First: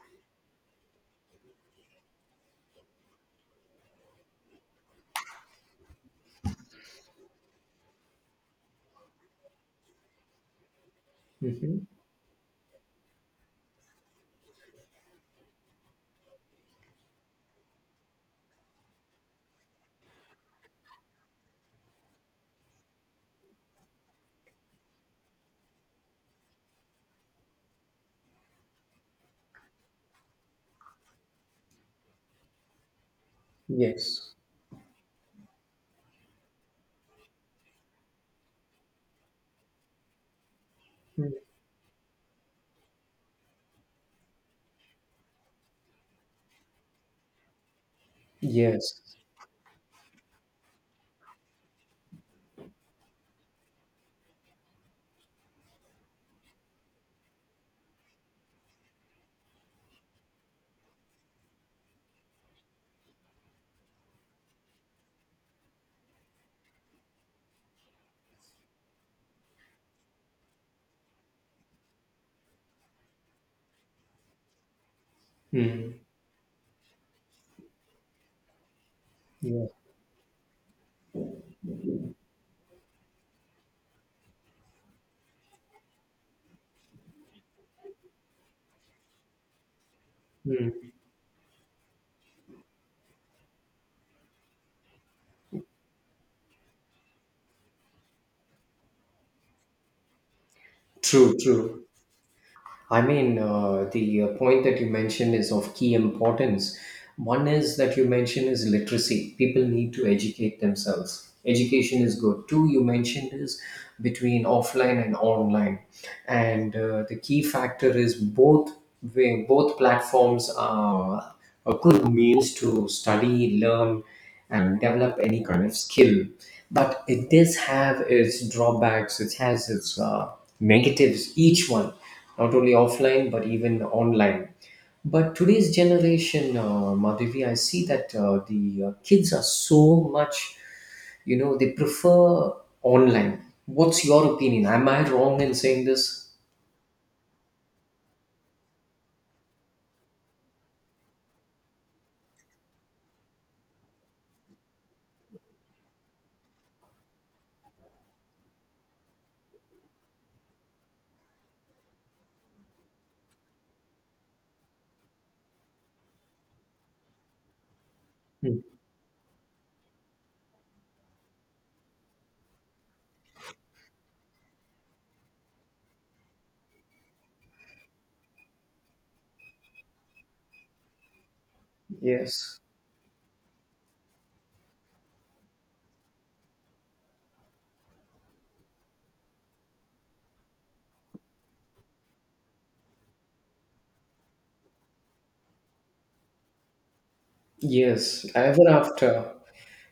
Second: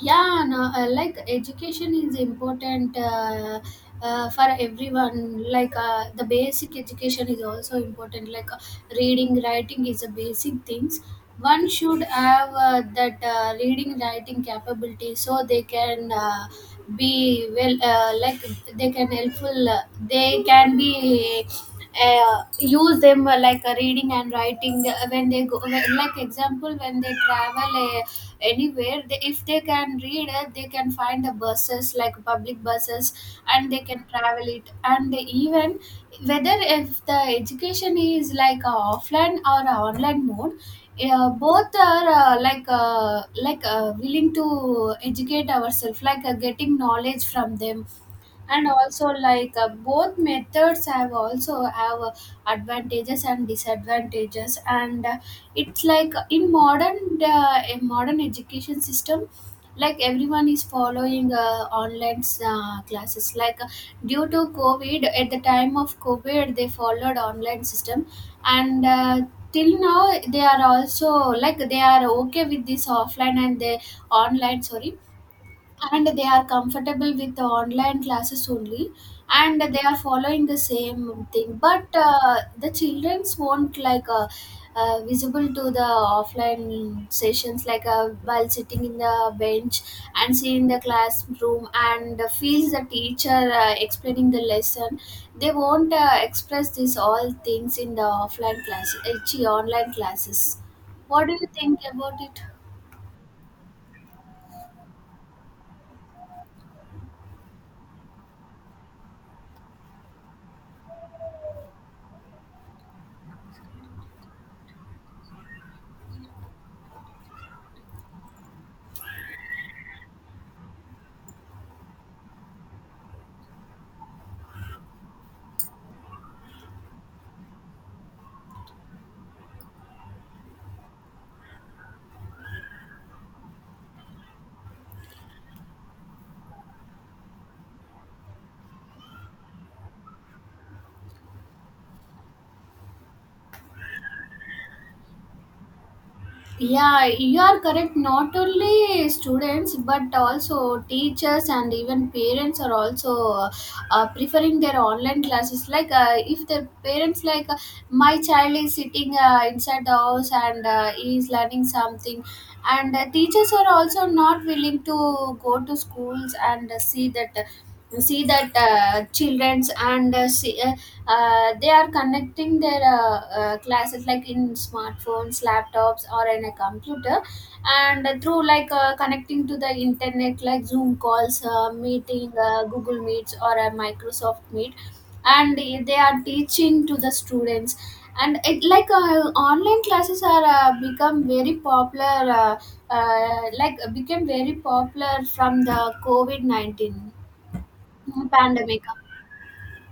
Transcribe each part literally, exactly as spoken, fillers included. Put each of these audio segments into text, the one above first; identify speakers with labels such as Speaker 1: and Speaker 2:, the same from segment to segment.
Speaker 1: Yeah, no, uh, like education is important, uh, uh, for everyone. Like, uh, the basic education is also important. Like, uh, reading writing is a basic things. One
Speaker 2: Mhm.
Speaker 1: should have uh, that, uh, reading writing capability, so they can uh, be well, uh, like, they can helpful, uh, they can be, uh, use them, uh, like, uh, reading and writing, uh, when they go when, like example when they travel uh, anywhere. They, if they can read it, they can find the buses, like public buses, and they can
Speaker 2: Yes.
Speaker 1: travel it. And even whether if the education is like a offline or a online mode, yeah,
Speaker 2: Mm.
Speaker 1: both are, uh, like, uh, like uh, willing to educate ourselves, like, uh, getting knowledge from them. And
Speaker 2: Yes.
Speaker 1: also, like, uh, both methods have also have uh, advantages and disadvantages. And uh, it's like, uh, in modern uh, a modern education system, like, everyone is following uh, online uh, classes. Like, uh, due to COVID, at the time of COVID they followed online system. And uh, till now they are also, like, they are okay with this offline and they online sorry.
Speaker 2: Mm.
Speaker 1: And they are comfortable with the online classes only, and
Speaker 2: Yeah.
Speaker 1: they are following the same thing. But uh, the childrens won't like, uh, uh, visible to the offline sessions, like, uh, while sitting in the bench and seeing the
Speaker 2: Mm.
Speaker 1: classroom and feels the teacher uh, explaining the lesson. They won't uh, express these all things in the offline classes, uh, chi- online classes. What do
Speaker 2: True,
Speaker 1: you think
Speaker 2: true.
Speaker 1: about it?
Speaker 2: I mean, uh, the uh, point that you mentioned is of key importance. One is that you mentioned is literacy. People need to educate themselves. Education is good. Two, you mentioned is between offline and online, and uh, the key factor is both where both platforms are. A good means to study, learn, and develop any kind of skill. But it does have its drawbacks, it has its uh, negatives, each one, not only offline but even online. But today's generation, uh, Madhavi, I see that uh, the uh, kids are so much, you know, they prefer online. What's your opinion? Am I wrong in saying this?
Speaker 1: Yeah, you are correct. Not only students, but also teachers and even parents are also uh, preferring their online classes. Like, uh, if their parents, like, uh, my child is sitting uh, inside the house, and uh, he is learning something. And uh, teachers are also not willing to go to schools and uh, see that see that
Speaker 2: Hmm.
Speaker 1: uh, childrens, and uh, see, uh, uh, they are connecting their uh, uh, classes, like in smartphones, laptops, or in a computer, and through, like, uh, connecting to the internet, like Zoom calls, uh, meeting,
Speaker 2: Yes.
Speaker 1: uh, Google Meets, or a Microsoft Meet, and they are teaching to the students. And it, like, uh, online classes are uh, become very popular, uh, uh, like became very popular from the COVID nineteen
Speaker 2: Yes, ever
Speaker 1: pandemic.
Speaker 2: after.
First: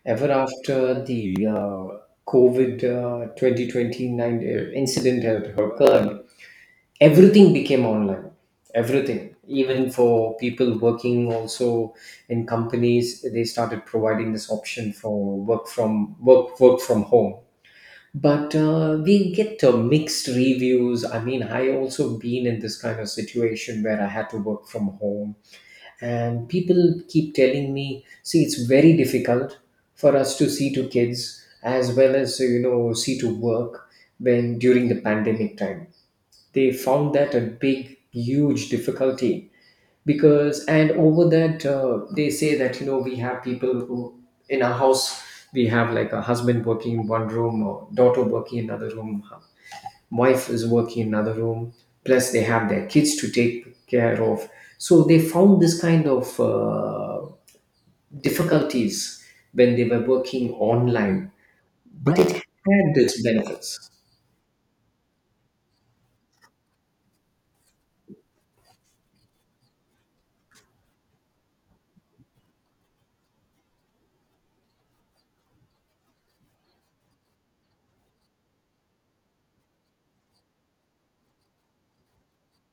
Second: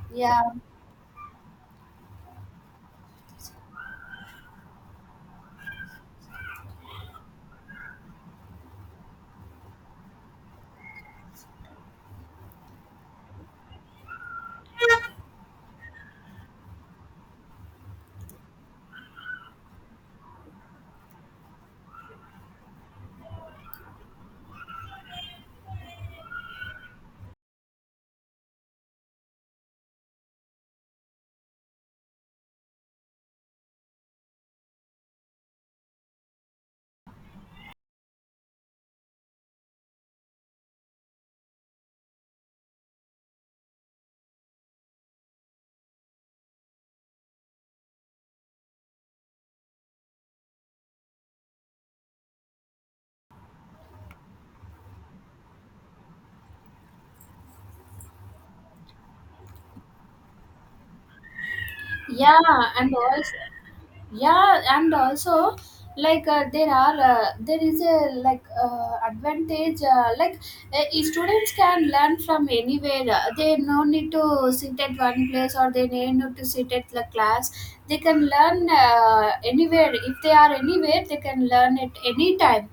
Speaker 2: ever
Speaker 1: Yeah,
Speaker 2: after the uh, COVID uh, twenty twenty-nine incident had occurred, everything became online. Everything, even for people working also in companies, they started providing this option for work from work work from home. But uh, we get uh, mixed reviews. I mean, I also been in this kind of situation where I had to work from home, and people keep telling me see it's very difficult for us to see to kids as well as uh, you know see to work when during the pandemic time. They found that a big huge difficulty because and over that uh, they say that you know we have people who in our house we have like a husband working in one room or daughter working in another room, wife is working in another room, plus they have their kids to take care of. So they found this kind of uh, difficulties when they were working online, but it right
Speaker 1: yeah, and
Speaker 2: had its
Speaker 1: also,
Speaker 2: benefits.
Speaker 1: yeah, and also, like, uh, there are uh, there is a, like, uh, advantage, uh, like, uh, e, students can learn from anywhere. Uh, they no need to sit at one place, or they no need to sit at the class. They can learn uh, anywhere. If they are anywhere, they can learn at any time.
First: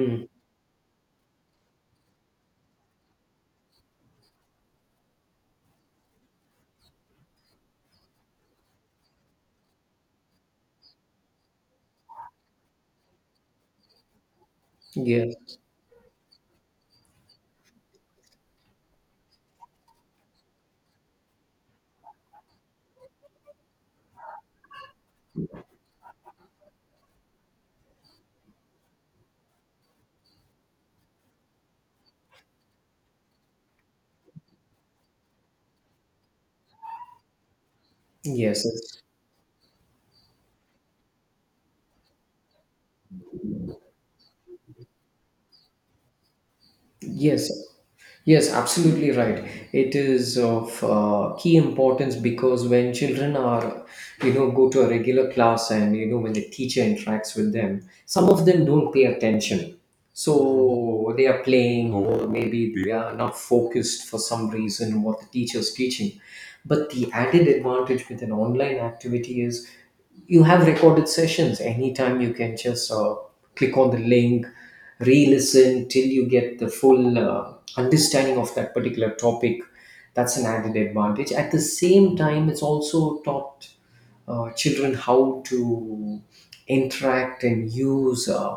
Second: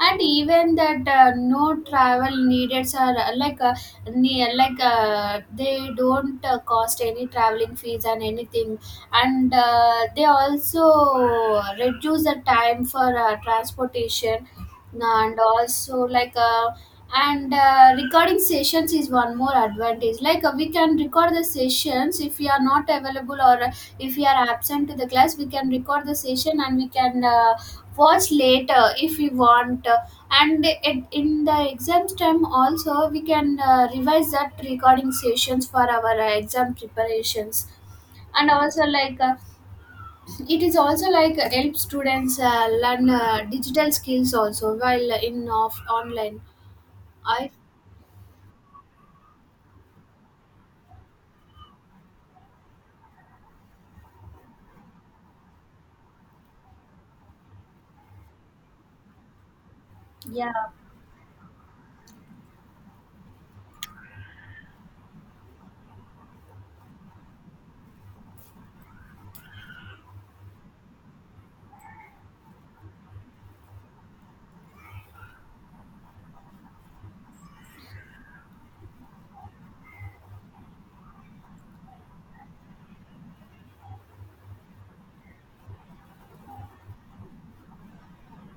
Speaker 1: And even that, uh, no travel needed, are uh, like, uh, ne- like uh, they don't uh, cost any traveling fees and anything. And uh, they also reduce the time for uh, transportation. And
Speaker 2: yes.
Speaker 1: also, like, uh, and uh, recording sessions is one more advantage. Like, uh, we can record the sessions if we are not available, or uh, if we are absent to the class, we can record the session and we can uh, watch later if we want. Uh, and it, in the exam time also, we can uh, revise that recording sessions for our uh, exam preparations. And
Speaker 2: Yes.
Speaker 1: also, like, uh, it is also, like, uh, help students uh, learn uh, digital skills also while uh, in off online i.
Speaker 2: Yes. Yes, absolutely right. It is of uh, key importance because when children are, you know, go to a regular class and, you know, when the teacher interacts with them, some of them don't pay attention.
Speaker 1: Yeah,
Speaker 2: So they are playing or maybe they are not focused for some reason what the teacher is teaching. But the added advantage with an online activity is you have recorded sessions. Anytime you can just uh, click on the link, re listen till you get the full uh, understanding of that particular topic. That's an added advantage. At the same time, it's also taught uh, children how to interact and use uh,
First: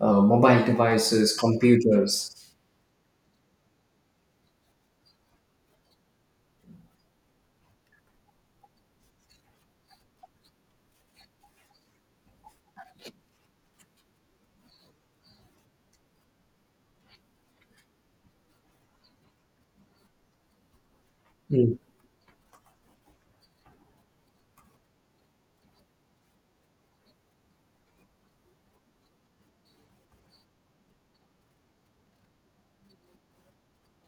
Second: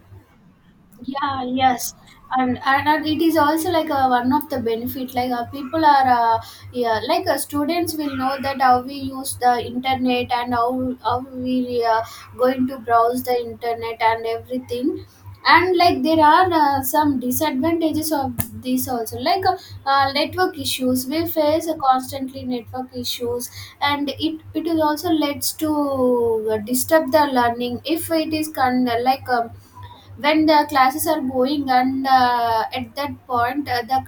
Speaker 2: uh, mobile devices,
Speaker 1: yeah, yes.
Speaker 2: computers.
Speaker 1: And and and it is also like a, one of the benefit. Like, uh, people are, uh, yeah, like, uh, students will know that how we use the internet, and how how we uh, going to browse the internet and everything. And like, there are uh, some disadvantages of this also. Like, uh, uh, network issues we face,
Speaker 2: Mm.
Speaker 1: uh, constantly network issues. And it it is also leads to uh, disturb the learning if it is con- like um, when the classes are going, and uh, at that point uh, the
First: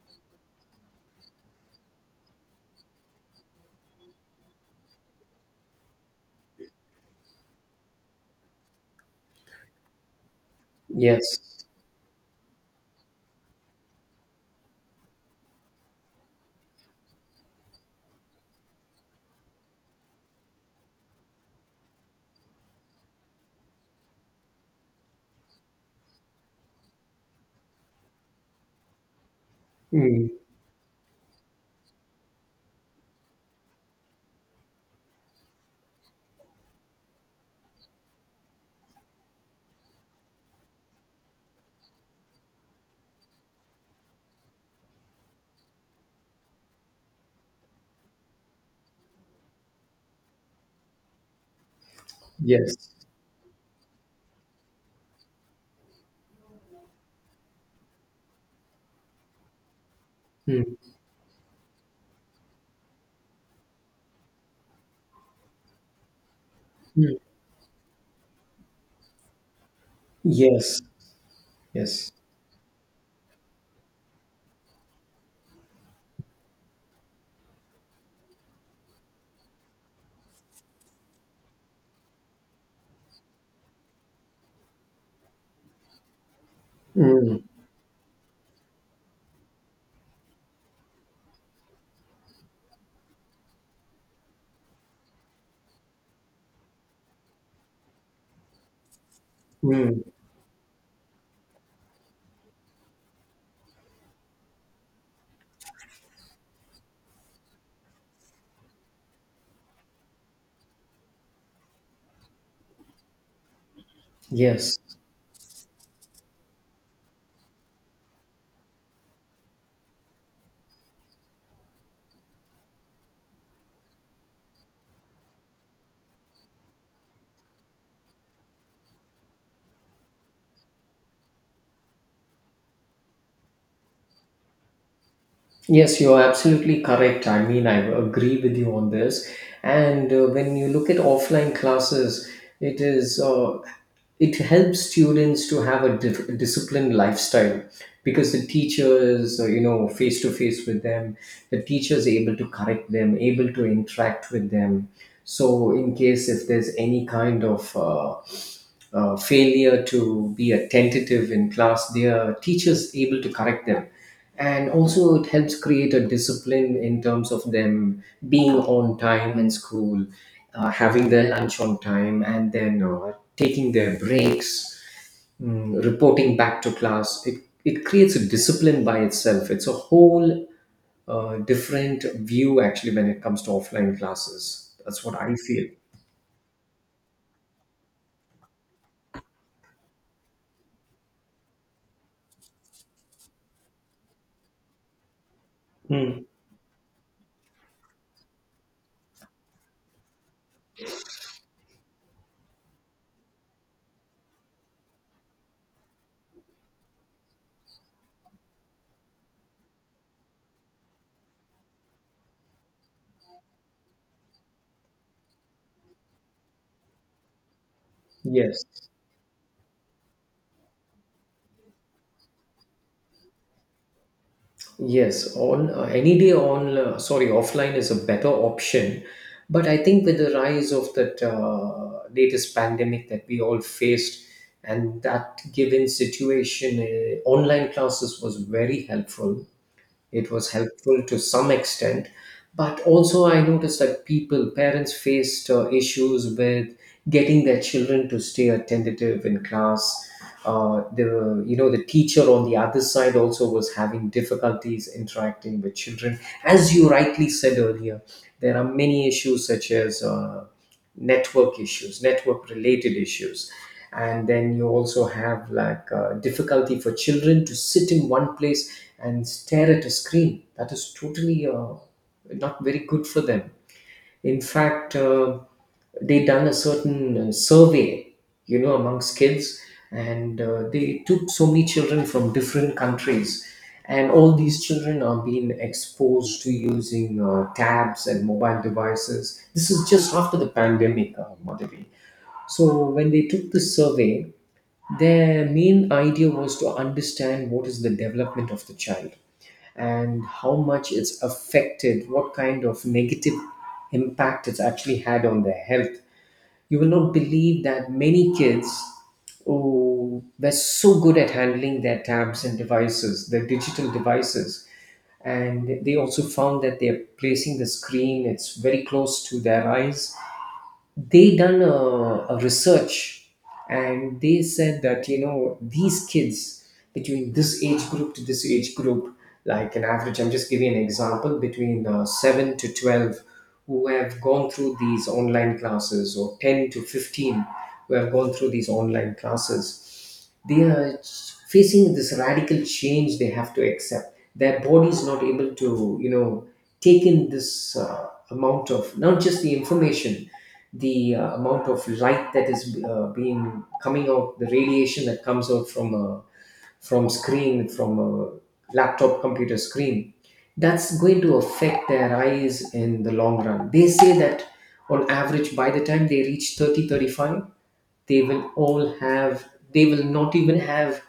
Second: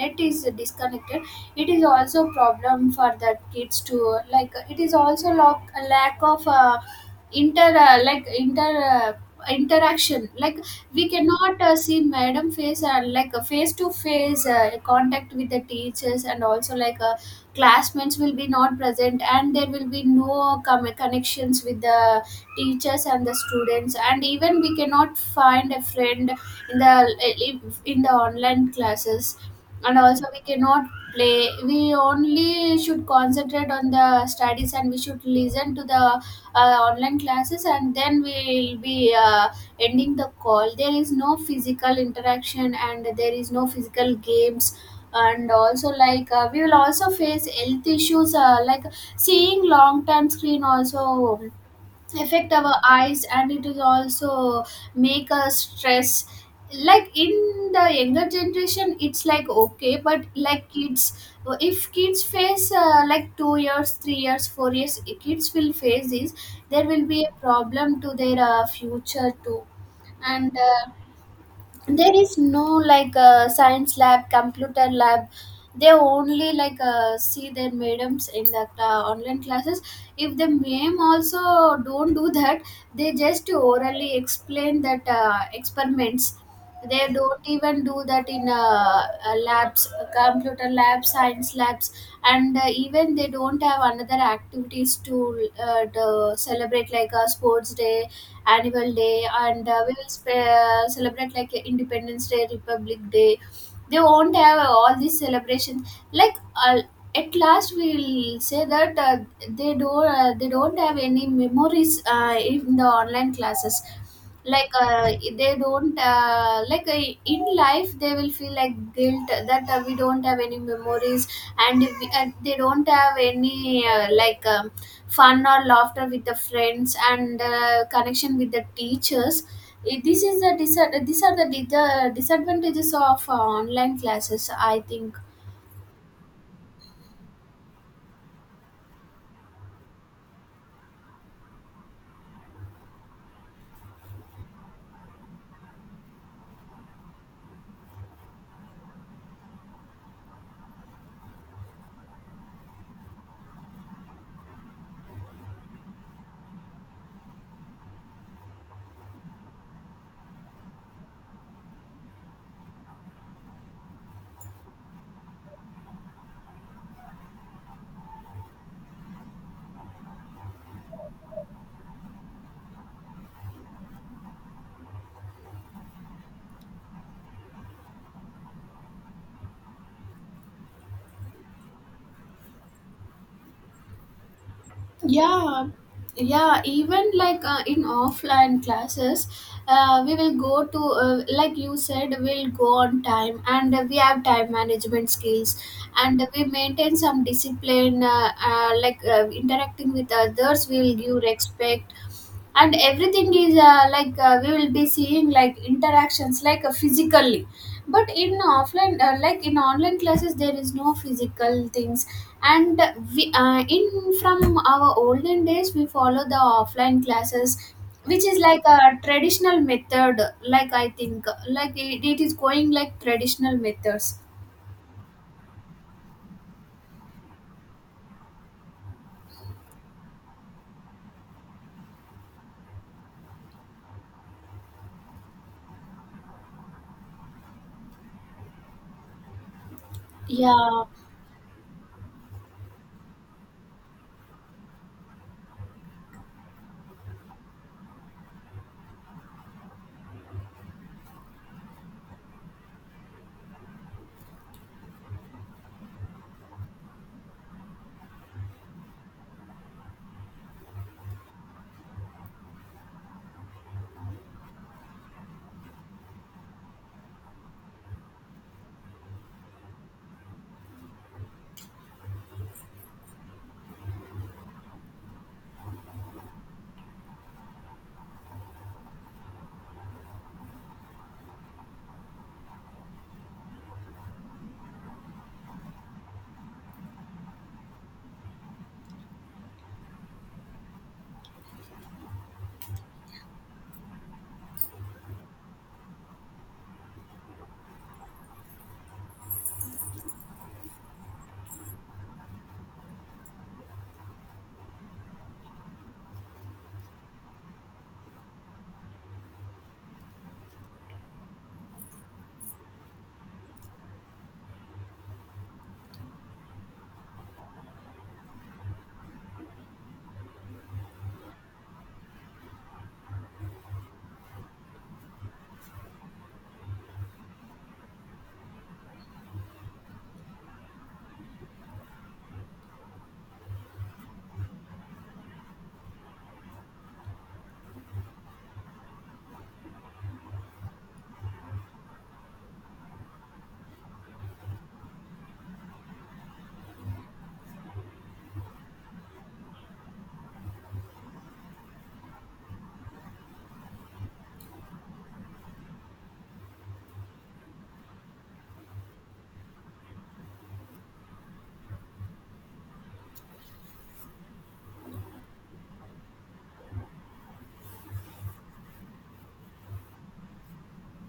Speaker 1: net is disconnected, it is also problem for that kids to, like, it is also lack, a lack of uh, inter uh, like inter uh, interaction. Like, we
Speaker 2: Yes.
Speaker 1: cannot uh, see madam face, uh, like a face to face contact with the teachers. And also, like, uh, classmates will be not present, and there will be no com- connections with the teachers and the students. And even we cannot find a friend in the uh, in the online classes. And also
Speaker 2: Mm.
Speaker 1: we cannot play. We only should concentrate on the studies, and we should listen to the uh, online classes, and then we'll be uh, ending the call. There is no physical interaction, and there is no physical games. And also, like, uh, we will also face health issues, uh, like seeing long time screen also affect our
Speaker 2: Yes.
Speaker 1: eyes, and it will also make us stress. Like, in the younger generation it's like okay, but like
Speaker 2: Mm.
Speaker 1: kids, if kids face uh, like two years three years four years kids will face this, there will
Speaker 2: Mm.
Speaker 1: be a problem to their uh, future too. And
Speaker 2: Yes.
Speaker 1: uh,
Speaker 2: Yes.
Speaker 1: there is no, like, uh, science lab, computer lab. They only, like, uh, see their madams in that uh, online classes. If the ma'am also don't do that, they just orally explain that uh, experiments. They
Speaker 2: Mm,
Speaker 1: don't even do that in uh, uh, labs, uh, computer labs, science labs. And uh, even they don't have another activities to, uh, to celebrate like a sports day, annual day. And uh, we
Speaker 2: mm,
Speaker 1: will sp- uh, celebrate like independence day, republic day. They won't have all these celebrations, like, uh, at last we'll say that, uh, they don't uh, they don't have any memories uh, in the online classes. Like,
Speaker 2: yes.
Speaker 1: uh, they don't uh, like, uh, in life they will feel like guilt that, uh, we don't have any memories. And, if we, and they don't have any, uh, like, uh, fun or laughter with the friends, and uh, connection with the teachers. Eh, this is the dis- these are the, di- the disadvantages of uh, online classes, I think.
Speaker 2: Yes, you're absolutely correct. I mean, I agree with you on this. And uh, when you look at offline classes, it is uh, it helps students to have a dif- disciplined lifestyle because the teacher is uh, you know face to face with them. The teacher is able to correct them, able to interact with them. So, in case if there's any kind of uh, uh, failure to be attentive in class, their teachers able to correct them. And also, it helps create a discipline in terms of them being on time in school, uh, having their lunch on time, and then uh, taking their breaks, mm, reporting back to class. It, it creates a discipline by itself. It's a whole uh, different view actually when it comes to offline classes. That's what I feel.
Speaker 1: Yeah, yeah, even like, uh, in offline classes uh, we will go to, uh, like you said, we'll go on time, and uh, we have time management skills. And
Speaker 2: Mm.
Speaker 1: we maintain some discipline, uh, uh, like, uh, interacting with others, we will give respect. And everything is, uh, like, uh, we will be seeing like interactions, like, uh, physically. But in offline, uh, like, in online classes there is no physical things. And we uh, in from our olden days we follow the offline classes, which is like
Speaker 2: Yes.
Speaker 1: a traditional method. Like, I think like it, it is going like traditional methods.
Speaker 2: Yes, on uh, any day on uh, sorry offline is a better option, but I think with the rise of that uh, latest pandemic that we all faced, and that given situation, uh, online classes was very helpful. It was
Speaker 1: Yeah,
Speaker 2: helpful to some extent, but also I noticed that people, parents faced uh, issues with getting their children to stay attentive in class. Uh, the you know the teacher on the other side also was having difficulties interacting with children. As you rightly said earlier, there are many issues such as uh, network issues, network related issues. And then you also have like uh, difficulty for children to sit in one place and stare at a screen. That is totally uh, not very good for them. In fact, uh, they done a certain uh, survey, you know, amongst kids, and uh, they took so many children from different countries, and all these children are being exposed to using uh, tabs and mobile devices. This is just after the pandemic, uh, Madhavi. So when they took the survey, their main idea was to understand what is the development of the child and how much it's affected, what kind of negative impact it's actually had on their health. You will not believe that many kids who were so good at handling their tabs and devices, their digital devices, and they also found that they're placing the screen, it's very close to their eyes. They done a, a research, and they said that you know these kids between this age group to this age group, like an average, I'm just giving an example between uh, seven to twelve who have gone through these online classes or ten to fifteen who have gone through these online classes, they are facing this radical change. They have to accept their body is not able to you know take in this uh, amount of not just the information, the uh, amount of light that is uh, being coming out, the radiation that comes out from a, from screen, from a laptop computer screen, that's going to affect their eyes in the long run. They say that on average by the time they reach thirty, thirty-five, they will all have, they will not even have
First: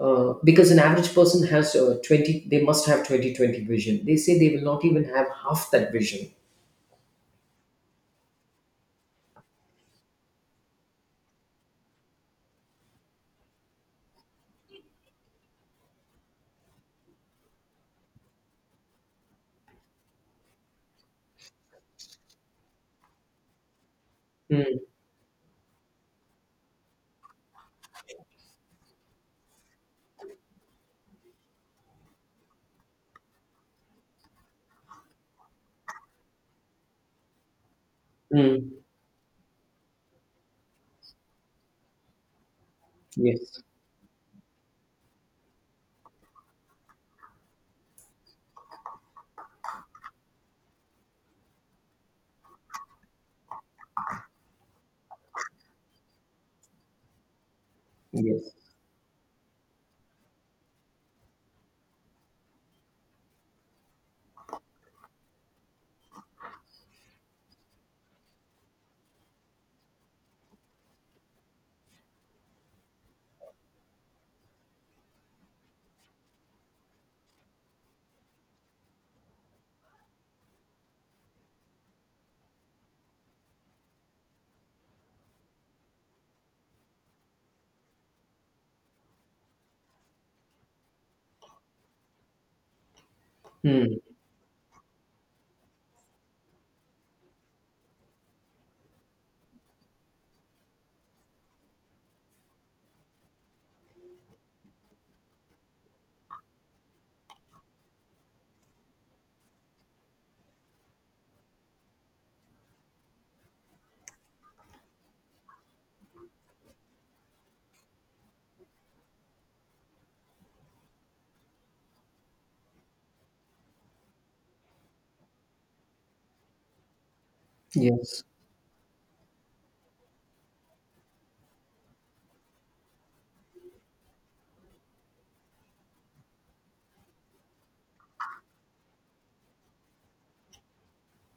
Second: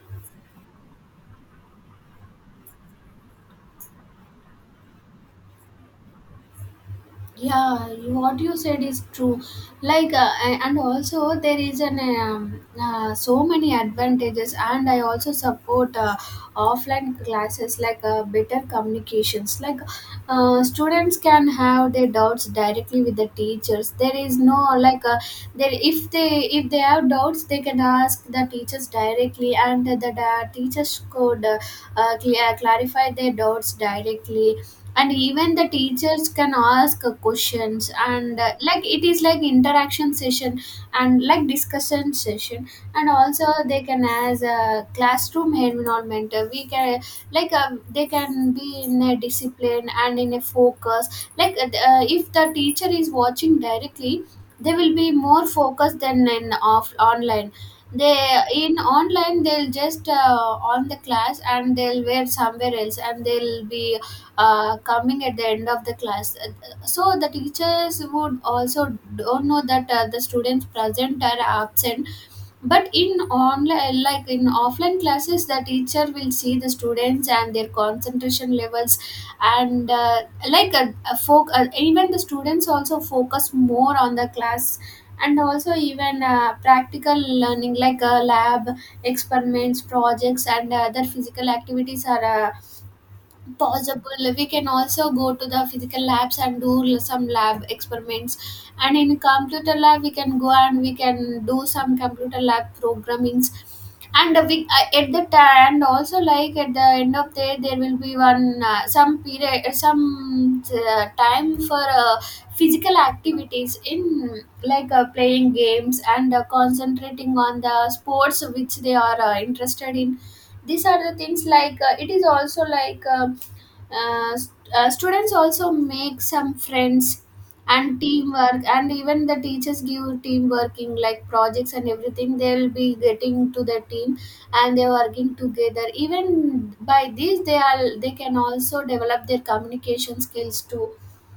Speaker 2: uh, because an average person has uh, twenty, they must have twenty twenty vision, they say they will not even have half that vision.
Speaker 1: yeah, you- what you said is true. Like, uh, a- and also there is an um, uh, so many advantages. And I also support uh, offline classes, like, uh, better communications. Like, uh, students can have their doubts directly with the teachers. There is no
Speaker 2: Mm,
Speaker 1: like, uh, there, if they if they have doubts, they can ask the teachers directly, and the, the teachers could uh, uh, clear, clarify their doubts directly. And even the teachers can ask uh, questions. And uh,
Speaker 2: mm,
Speaker 1: like, it is like interaction session and like discussion session. And also,
Speaker 2: yes.
Speaker 1: they can as a classroom environment, uh, we can, like, um, they can be in a discipline and in a focus, like, uh, if the teacher is watching directly, they will be more focused than in off online. They,
Speaker 2: Yes.
Speaker 1: in online they'll just uh, on the class and they'll wear somewhere else, and they'll be uh, coming at the end of the class. Uh, so the teachers would also don't know that, uh, the students present are absent. But in online, like in offline classes, the teacher will see the students and their concentration levels. And uh, like a, a folk uh, even the students also focus more on the class. And also, even uh, practical learning, like, uh, lab experiments, projects, and other physical activities are uh,
Speaker 2: Mm,
Speaker 1: possible. We can also go to the physical labs and do l- some lab experiments. And in computer lab we can go, and we can do some computer lab programmings. And we uh, at the time, and also like at the end of the day, there will be one, uh, some period, uh, some uh, time for uh, physical activities in, like, uh, playing games, and uh, concentrating on the sports which they are uh, interested in. These are the things, like, uh, it is also, like, uh, uh, st- uh, students also make some friends, and
Speaker 2: yes.
Speaker 1: teamwork. And even the teachers give team working like projects and everything. They'll be getting to the team, and they're working together. Even by this they are, they can also develop their communication skills too.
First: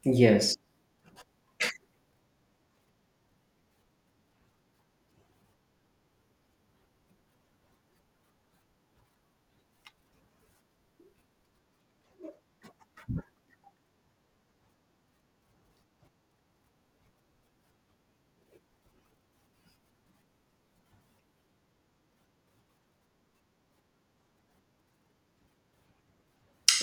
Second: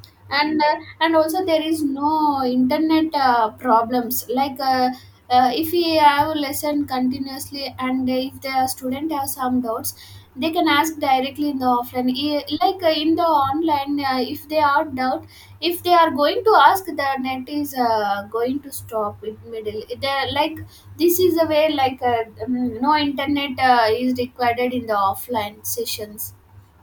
Speaker 2: Yes.
Speaker 1: And uh, and also, there is no internet uh, problems. Like, uh, uh, if we have lesson continuously, and if the student have some doubts, they can ask directly in The offline E- like uh, in the online, uh, if they are doubt, if they are going to ask, the net is uh, going to stop in middle, they like this is the way like uh, um, no internet uh, is required in the offline sessions.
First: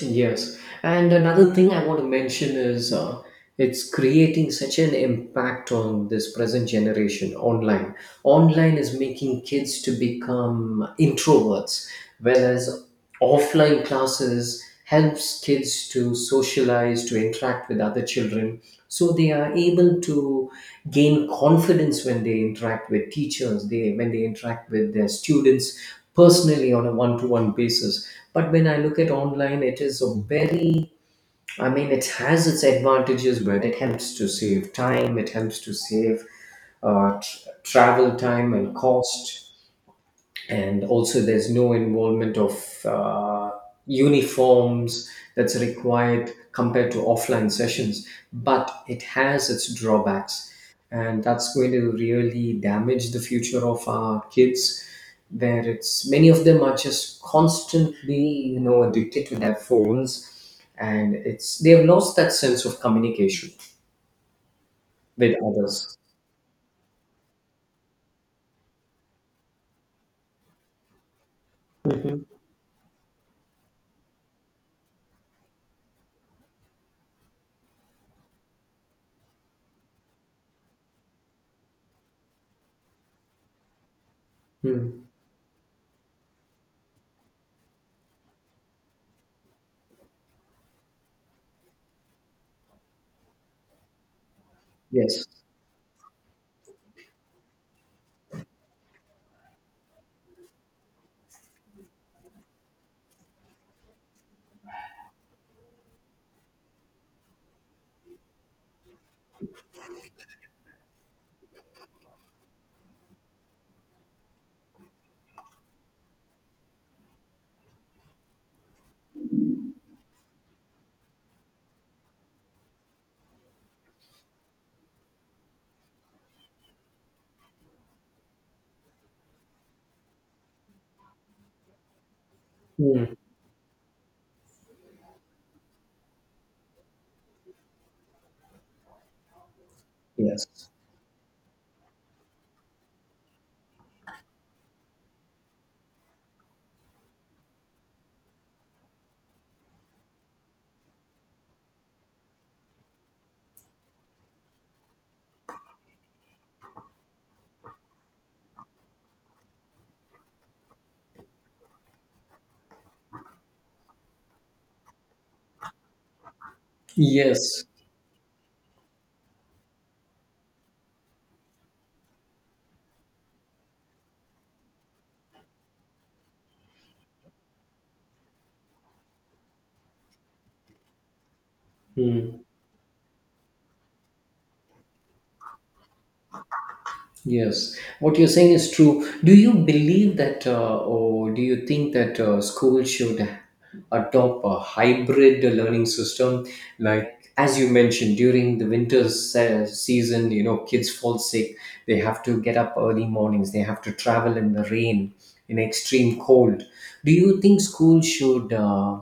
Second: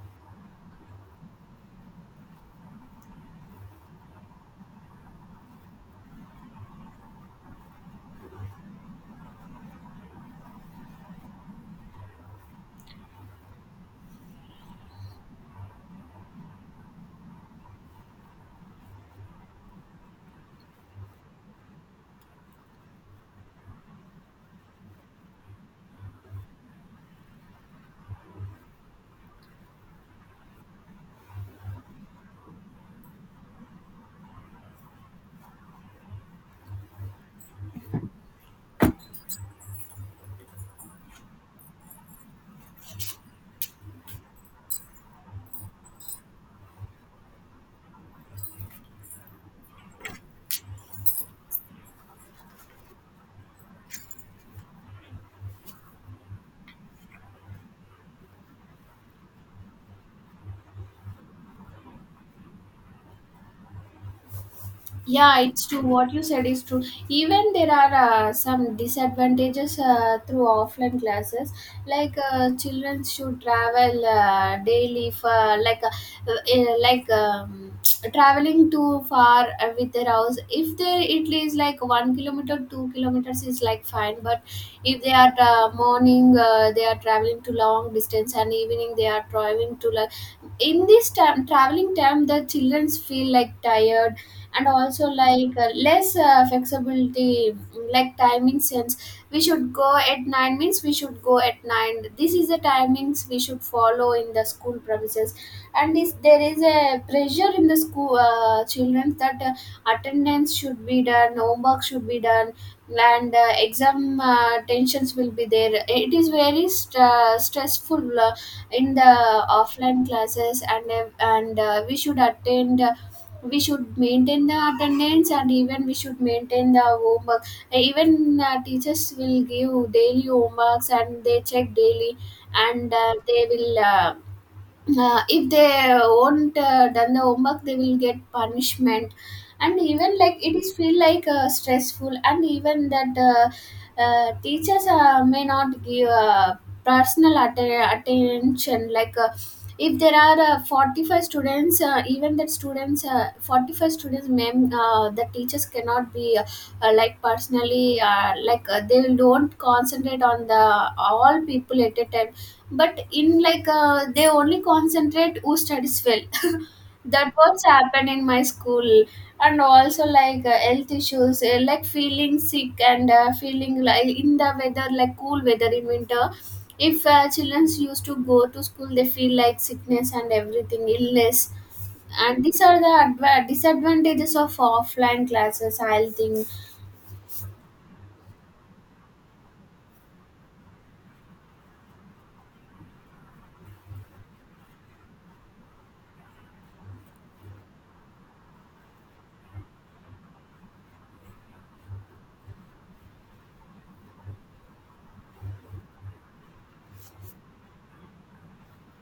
Speaker 2: Yes. And another thing I want to mention is uh, it's creating such an impact on this present generation online. Online is making kids to become introverts, whereas offline classes helps kids to socialize, to interact with other children. So they are able to gain confidence when they interact with teachers, they when they interact with their students personally on a one-to-one basis. But when I look at online, it is a very, I mean, it has its advantages, but it helps to save time, it helps to save uh, tr travel time and cost. And also there's no involvement of uh, uniforms that's required compared to offline sessions. But it has its drawbacks, and that's going to really damage the future of our kids where it's many of them are just constantly you know addicted to their phones, and it's they have lost that sense of communication with
Speaker 1: Yeah, it's true.
Speaker 2: others.
Speaker 1: What you said is true. Even there are uh, some disadvantages uh, through offline classes. Like
Speaker 2: Mhm.
Speaker 1: uh, children should travel uh, daily for like uh, uh, eh, like um, traveling too far uh, with their house. If they it is like one kilometer, two kilometers is like fine. But if
Speaker 2: Mm.
Speaker 1: they are uh, morning, uh, they are traveling to long distance, and evening they are traveling to like, in this time traveling time the childrens feel like tired, and also
Speaker 2: Yes.
Speaker 1: like uh, less uh, flexibility, like timing sense. We should go at nine means we should go at nine. This is the timings we should follow in the school premises. And is there is a pressure in the school uh, children, that uh, attendance should be done, homework should be done, and uh, exam uh, tensions will be there. It is very st- uh, stressful, uh, in the offline classes. And uh, and uh, we should attend, uh, we should maintain the attendance, and even we should maintain the homework. Even uh, teachers will give daily homeworks and they check daily, and uh,
Speaker 2: Mm.
Speaker 1: they will, uh, uh, if they won't uh, done the homework they will get punishment. And even like it
Speaker 2: Yes.
Speaker 1: is feel like uh, stressful, and even that uh, uh, teachers uh, may not give uh, personal atten- attention. like uh, if there are uh, forty-five students, uh, even that students, uh, forty-five students, ma'am, uh, the teachers cannot be, uh, uh, like personally, uh, like uh, they don't concentrate on the all people at a time, but in like uh, they only concentrate who studies well. That what's
Speaker 2: Yes.
Speaker 1: happened in my school, and also like uh, health issues, uh, like feeling sick and uh, feeling like in the weather, like cool weather in winter. If uh, children used to go to school, they feel like sickness and everything, illness,
Speaker 2: Mm.
Speaker 1: and these are the adva- disadvantages of offline classes, I'll think.
Speaker 2: Yes, what you're saying is true. Do you believe that, uh, or do you think that uh, school should adopt a hybrid learning system? Like, as you mentioned, during the winter se- season, you know, kids fall sick, they have to get up early mornings, they have to travel in the rain in extreme cold. Do you think schools should uh,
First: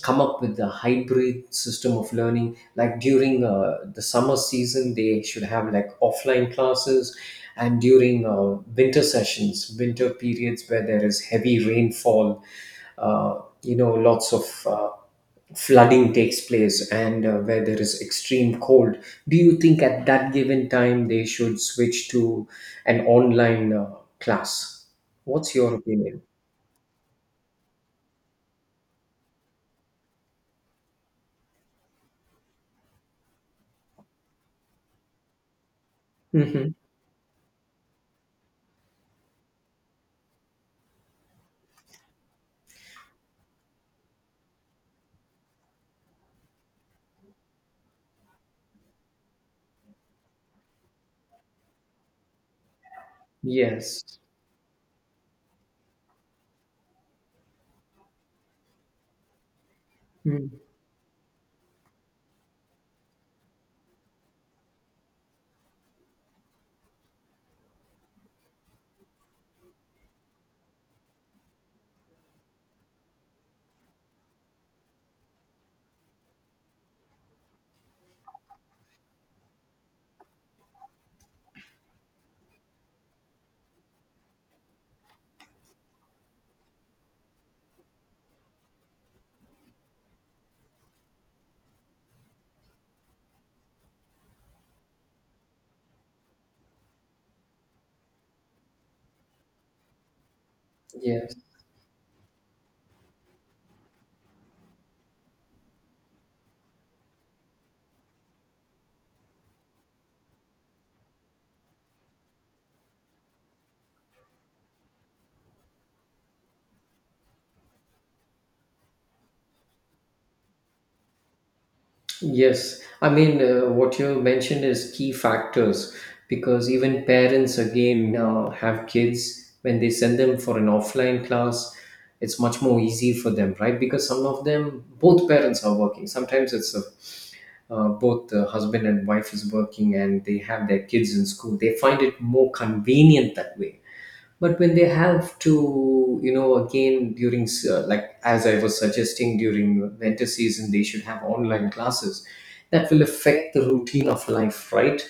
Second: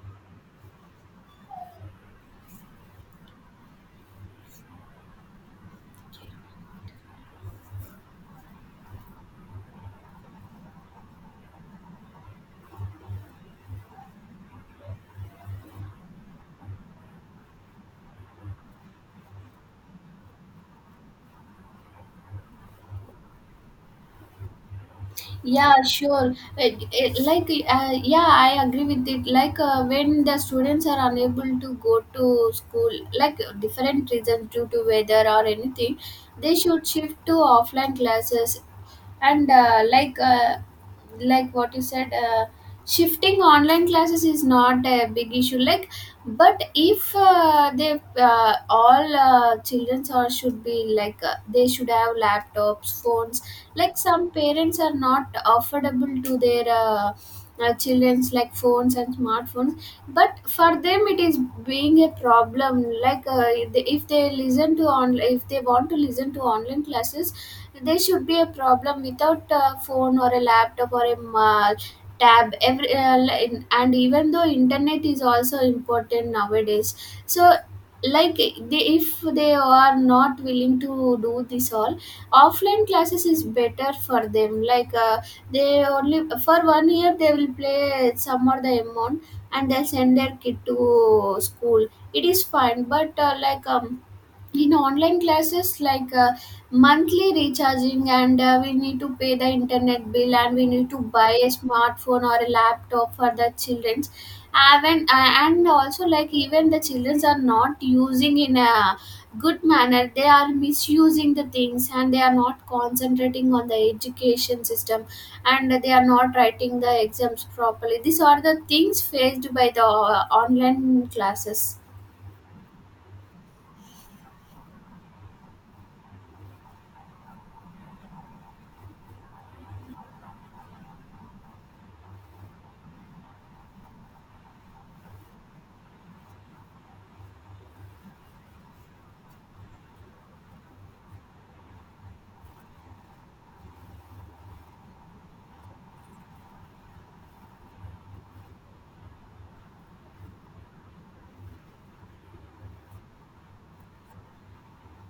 Speaker 2: come up with a hybrid system of learning? Like during uh, the summer season, they should have like offline classes, and during uh, winter sessions, winter periods where there is heavy rainfall, uh, you know, lots of uh, flooding takes place, and uh, where there is extreme cold, do you think at that given time they should switch to an online uh, class? What's
Speaker 1: Yeah,
Speaker 2: your opinion?
Speaker 1: sure. Uh, uh, like uh, yeah, I agree with it. like uh, when the students are unable to go to school, like different reasons due to weather or anything, they
Speaker 2: Hmm.
Speaker 1: should shift to offline classes. And uh, like uh, like what you said, uh, shifting online classes is not a big issue, like. But if uh, they uh, all uh, children or should be like uh, they should have laptops, phones. Like
Speaker 2: Yes.
Speaker 1: some parents are not affordable to their uh, uh, children's, like phones and smartphones, but
Speaker 2: Mm.
Speaker 1: for them it is being a problem. like uh, if they, if they listen to on, if they want to listen to online classes, there should be a problem without a phone or a laptop or a ma- tab. Every uh, li- and even though internet is also important nowadays. So, like they, if they are not willing to do this all, offline classes is better for them. like uh, they only, for one year they will play some or the amount and they'll send their kid to school. It is fine, but uh, like um in online classes, like uh, monthly recharging, and uh, we need to pay the internet bill, and we need to buy
Speaker 2: Yes,
Speaker 1: a smartphone or a laptop for the children. And, uh, and also, like even the children are not using in a good manner, they are misusing the things and they are not concentrating on the education system, and they are not writing the exams properly. These are the things faced by the uh, online classes.
Speaker 2: yes. I mean, uh, what you mentioned is key factors because even parents again uh, have kids when they send them for an offline class, it's much more easy for them, right? Because some of them, both parents are working. Sometimes it's a, uh, both the husband and wife is working, and they have their kids in school. They find it more convenient that way, but when they have to you know again during s- uh, like as I was suggesting during winter season they should have online classes, that will affect the routine of life, right?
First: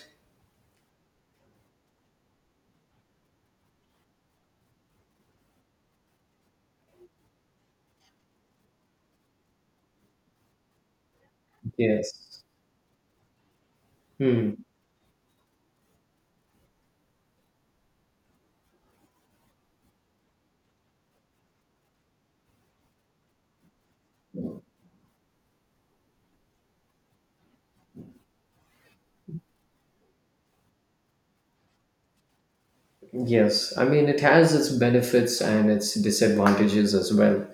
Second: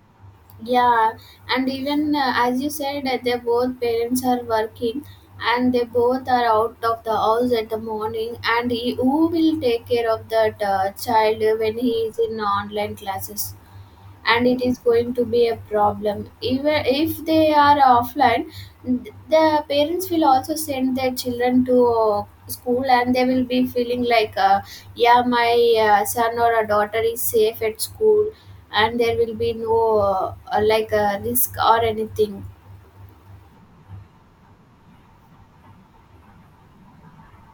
Speaker 1: Yeah, and even uh, as you said, that they both parents are working and they both are out of the house at the morning, and he, who will take care of that uh, child when he is in
Speaker 2: Yes.
Speaker 1: online classes? And
Speaker 2: Hmm.
Speaker 1: it is going to be a problem. Even if they are offline, th- the parents will also send their children to uh, school, and they will be feeling like, uh, yeah, my uh, son or a daughter is safe at school, and there will be no uh, uh, like a risk or anything.
Speaker 2: Yes, I mean, it has its benefits and its disadvantages as well.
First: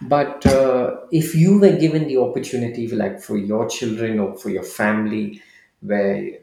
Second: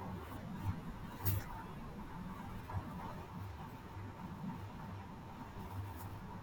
Speaker 2: But uh, if you were given the opportunity, like for your children or for your family, where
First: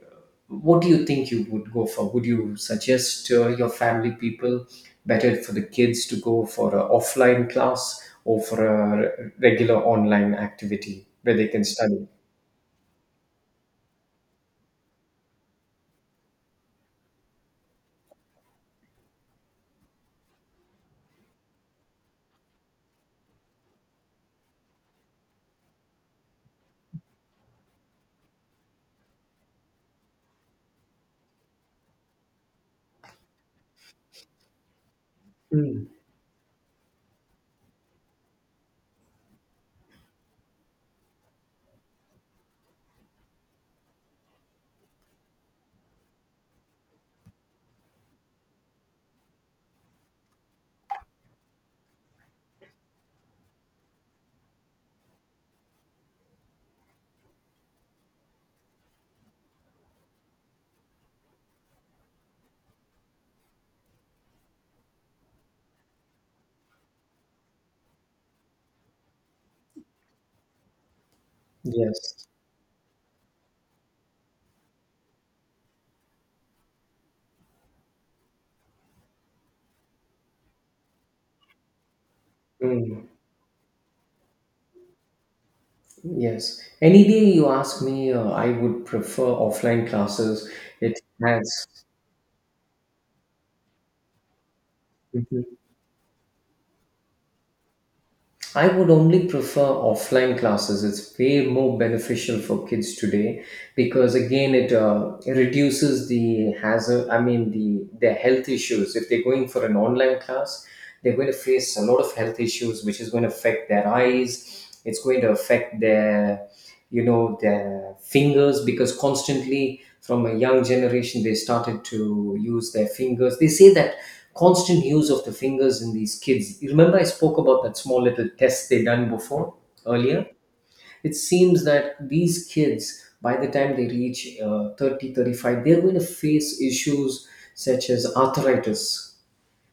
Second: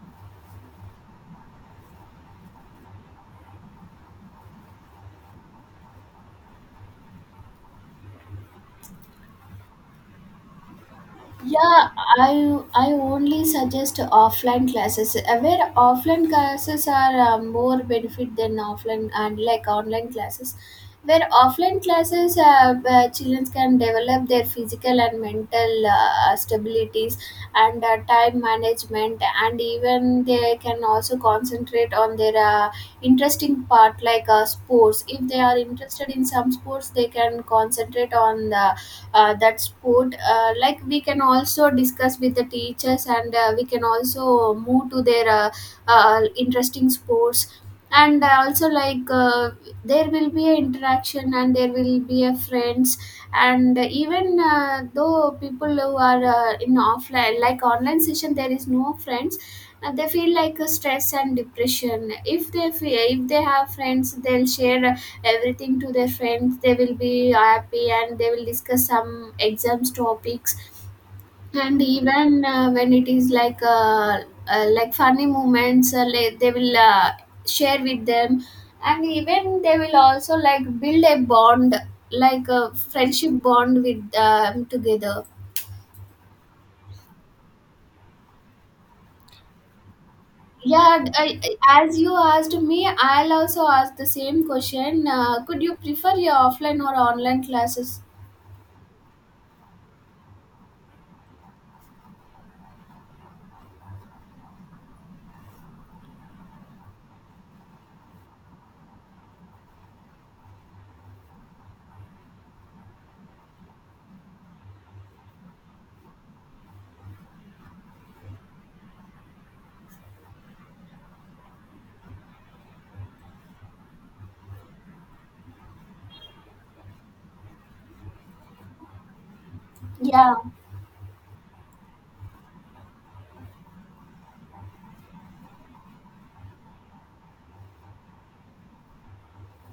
Speaker 2: what do you think you would go for? Would you suggest uh, your family people better for the kids to go for an offline class or for a re- regular online activity where they can
Speaker 1: Yeah,
Speaker 2: study?
Speaker 1: I I only suggest offline classes. uh, where offline classes are uh, more benefit than offline and like online classes. Where offline classes, uh, uh, children can develop their physical and mental uh, stabilities, and uh, time management, and even they can also concentrate on their uh, interesting part, like uh, sports. If they are
Speaker 2: Mm.
Speaker 1: interested in some sports, they can concentrate on the uh, that sport. Uh, like we can also discuss with the teachers, and uh, we can also move to their uh, uh, interesting sports. And also like uh, there will be an interaction and there will be a friends. And even uh, though people who are uh, in offline, like online session, there is no friends, and they feel like a stress and depression. If they feel, if they have friends, they'll share everything to their friends. They will be happy and they will discuss some exams topics. And
Speaker 2: Yes.
Speaker 1: even uh, when it is like uh, uh, like funny moments, uh, like they will uh, share with them. And even they will also like build a bond, like a
Speaker 2: Mm.
Speaker 1: friendship bond with um, together.
Speaker 2: Yes. Any day you ask me, uh, I would prefer offline classes. It
Speaker 1: Yeah, I,
Speaker 2: has.
Speaker 1: I- as you asked me, I'll also ask the same question. uh, could you prefer your offline or online classes?
Speaker 2: I would only prefer offline classes. It's way more beneficial for kids today because again, it uh, reduces the hazard. I mean, the their health issues. If they're going for an online class, they're going to face a lot of health issues, which is going to affect their eyes. It's going to affect their, you know, their fingers because constantly from a young generation they started to use their fingers. They say that constant use of the fingers in these kids. You remember I spoke about that small little test they done before earlier?
Speaker 1: Yeah.
Speaker 2: It seems that these kids, by the time they reach uh, thirty, thirty-five, they're going to face issues such as arthritis.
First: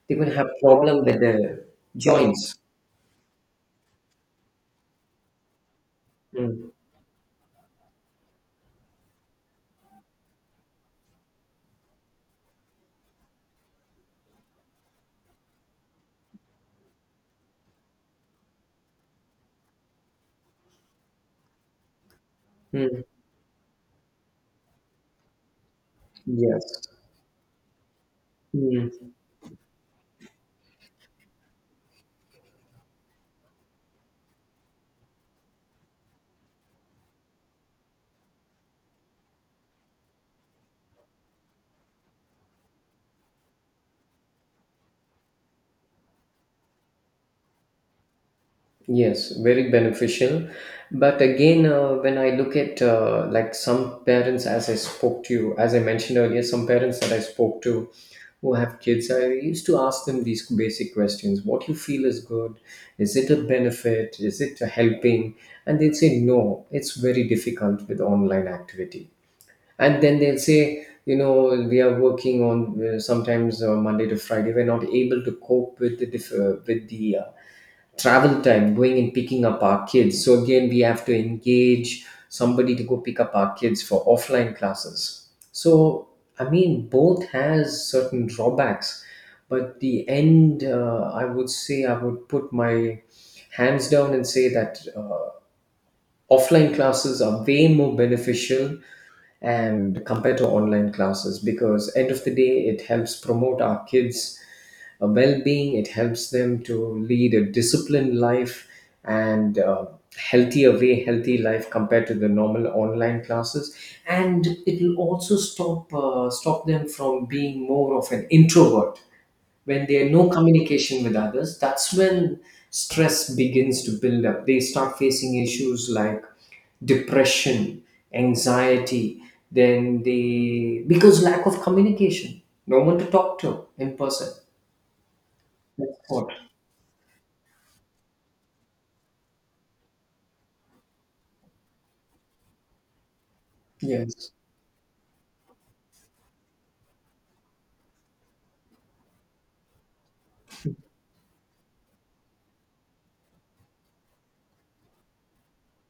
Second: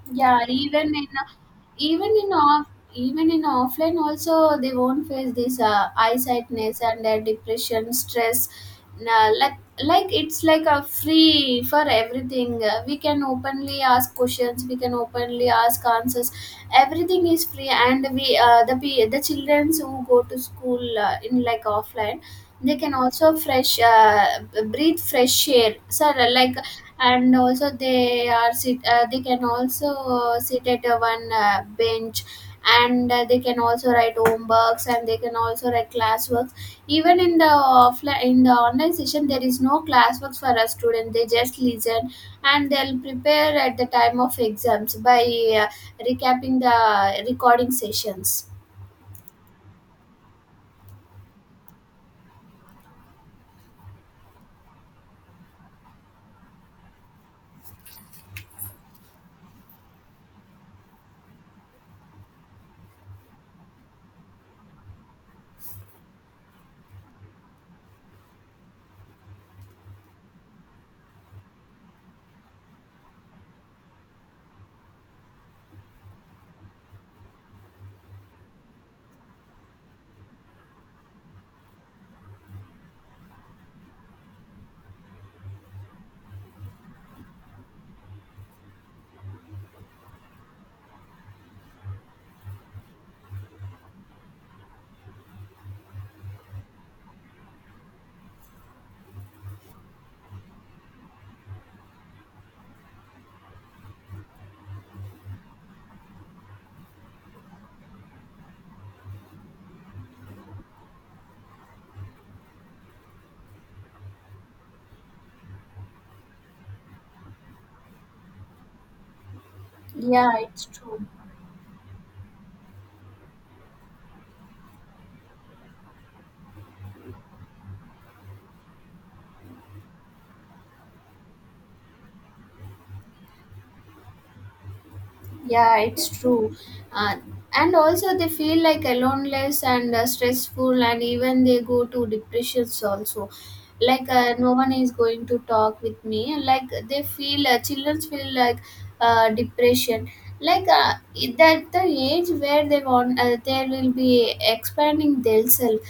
Speaker 2: They're going to
Speaker 1: Yeah,
Speaker 2: have
Speaker 1: even
Speaker 2: problem
Speaker 1: in
Speaker 2: with their
Speaker 1: even in
Speaker 2: joints.
Speaker 1: off even in offline also, they won't face this uh,
Speaker 2: Mm.
Speaker 1: eyesightness and their depression stress. Nah, like like it's like a free for everything. Uh, we can openly ask questions, we can openly ask answers. Everything is free, and we uh, the pe- the children who go to school uh, in like offline, they can
Speaker 2: Mm.
Speaker 1: also fresh uh, b- breathe fresh air. So like,
Speaker 2: Yes.
Speaker 1: and also they are sit uh,
Speaker 2: Mm.
Speaker 1: they can also uh, sit at uh, one uh, bench, and uh, they can also write homeworks and they can also write classworks. Even in the offline, in the online session there is no classworks for a student. They just listen, and they'll prepare at the time of exams by uh, recapping the recording sessions.
Speaker 2: Yes, very beneficial. But again, uh, when I look at uh, like some parents, as I spoke to you, as I mentioned earlier, some parents that I spoke to who have kids, I used to ask them these basic questions: What you feel is good? Is it a benefit? Is it a helping? And they'll say no. It's very difficult with online activity. And then they'll say, you know, we are working on uh, sometimes uh, Monday to Friday. We're not able to cope with the diff- uh, with the uh, travel time going and picking up our kids, so again we have to engage somebody to go pick up our kids for offline classes. So I mean both has certain drawbacks, but the end uh, I would say I would put my hands down and say that uh, offline classes are way more beneficial and compared to online classes because end of the day it helps promote our kids uh, well-being, it helps them to lead a disciplined life, and uh, healthier way healthy life compared to the normal online classes. And it will also stop uh, stop them from being more of an introvert. When there are no
Speaker 1: Yeah, it's
Speaker 2: communication
Speaker 1: true.
Speaker 2: with others, that's when stress begins to build up, they start facing issues like depression, anxiety, then they because lack of communication, no one to talk to in person,
Speaker 1: Yeah,
Speaker 2: that's
Speaker 1: it's
Speaker 2: what.
Speaker 1: true. Uh, and also they feel like aloneless and uh, stressful, and even they go to depressions also. Like
Speaker 2: Yes.
Speaker 1: uh, no one is going to talk with me, like they feel, uh, children feel like uh, depression. Like uh, it- that the age where they want, uh, they will be expanding themselves.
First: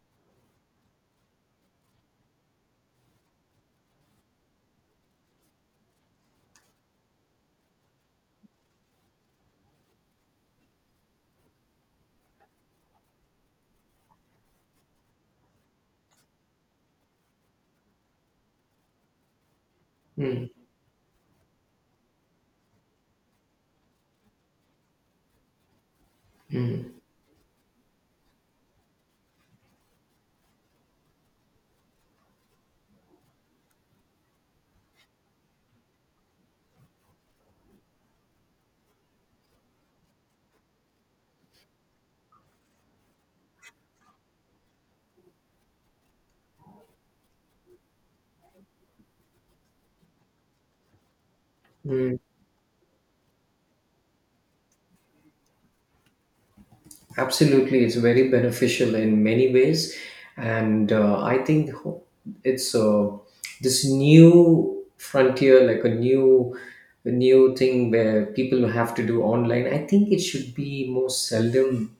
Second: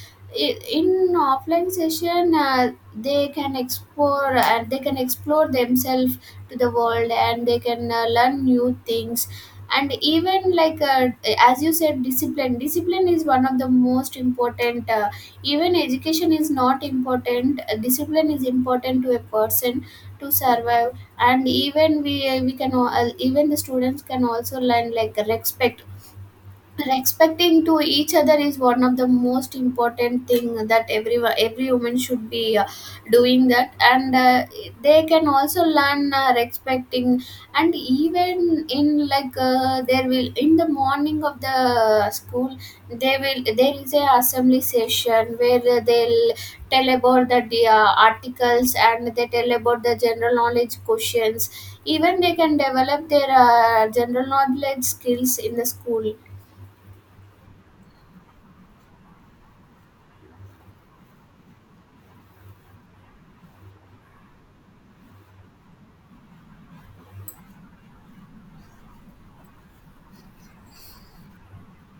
Speaker 1: I- In offline session, uh, they can explore, and they can explore themselves to the world, and they can uh, learn new things. And even like uh, as you said, discipline discipline is one of the most important, uh, even education is not important, uh, discipline is important to a person to
Speaker 2: Mm,
Speaker 1: survive. And even we uh, we can al- even the students can also learn like respect.
Speaker 2: mm,
Speaker 1: Respecting to each other is one of the most important thing, that every every woman should be uh, doing that. And uh, they can also learn uh, respecting. And even in like uh, there will, in the morning of the school, they will, there is a assembly session where they'll tell about the uh, articles, and they tell about the general knowledge questions.
Speaker 2: mm.
Speaker 1: Even they can develop their uh, general knowledge skills in the school.
Speaker 2: Absolutely, it's very beneficial in many ways, and uh, I think ho- it's uh, this new frontier, like a new, a new thing where people have to do online. I think it should be more seldom.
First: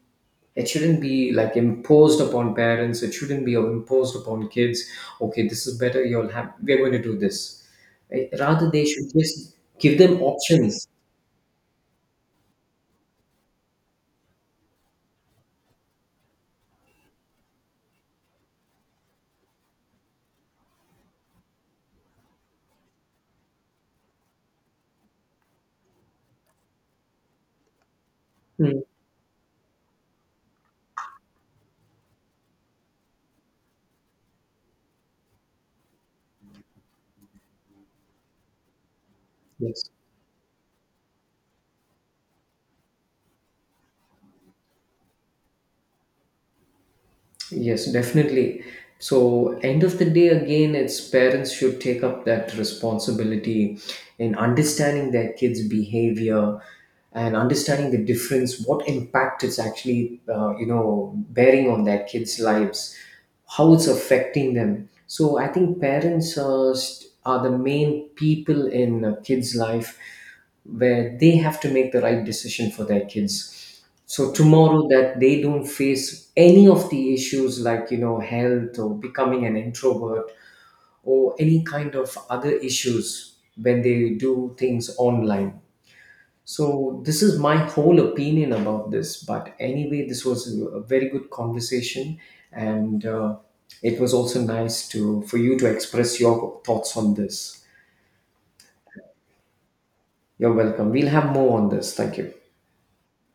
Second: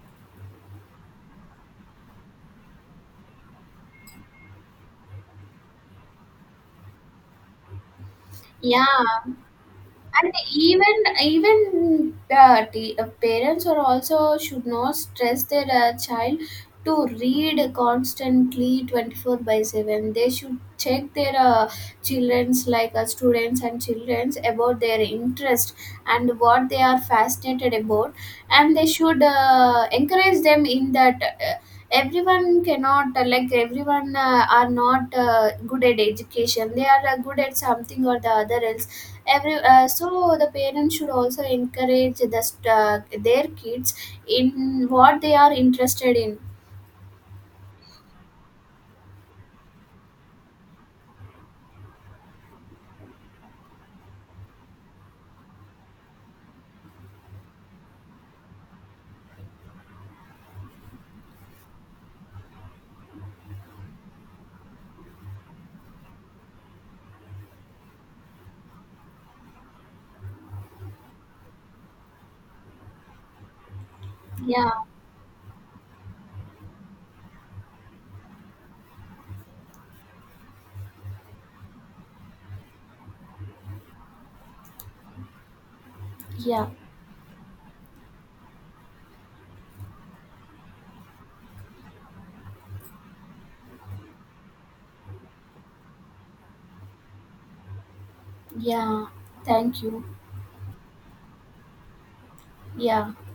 Speaker 2: It shouldn't be like imposed upon parents. It shouldn't be imposed upon kids. Okay, this is better. You'll have. We're going to do this. Right? Rather, they should
Speaker 1: Yeah,
Speaker 2: just give them
Speaker 1: and
Speaker 2: options.
Speaker 1: even, even the t- uh, parents are also should not stress their uh, child to read constantly twenty four by seven. They should check their uh, childrens, like uh, students and childrens, about their interest and what they are fascinated about, and
Speaker 2: Mm.
Speaker 1: they should uh, encourage them in that. Uh, everyone cannot uh, like everyone uh, are not uh, good at education, they are uh, good at something or the other else. Every uh,
Speaker 2: Yes.
Speaker 1: so the parents should also encourage the st- uh, their kids in what they are interested in.
Speaker 2: Yes, definitely. So, end of the day, again, it's parents should take up that responsibility in understanding their kids' behavior and understanding the difference, what impact it's actually, uh, you know, bearing on their kids' lives, how it's affecting them. So, I think parents uh, st- are the main people in a kid's life where they have to make the right decision for their kids, so
Speaker 1: Yeah.
Speaker 2: tomorrow that they don't face any of the issues like you know health or becoming an introvert or any kind of other issues when they do things online.
Speaker 1: Yeah.
Speaker 2: So this is my whole opinion about this, but anyway this was a a very good conversation, and uh, it was also nice to for you to express your thoughts on this.
Speaker 1: Yeah, thank you.
Speaker 2: You're welcome, we'll have more on this. Thank you.
Speaker 1: Yeah.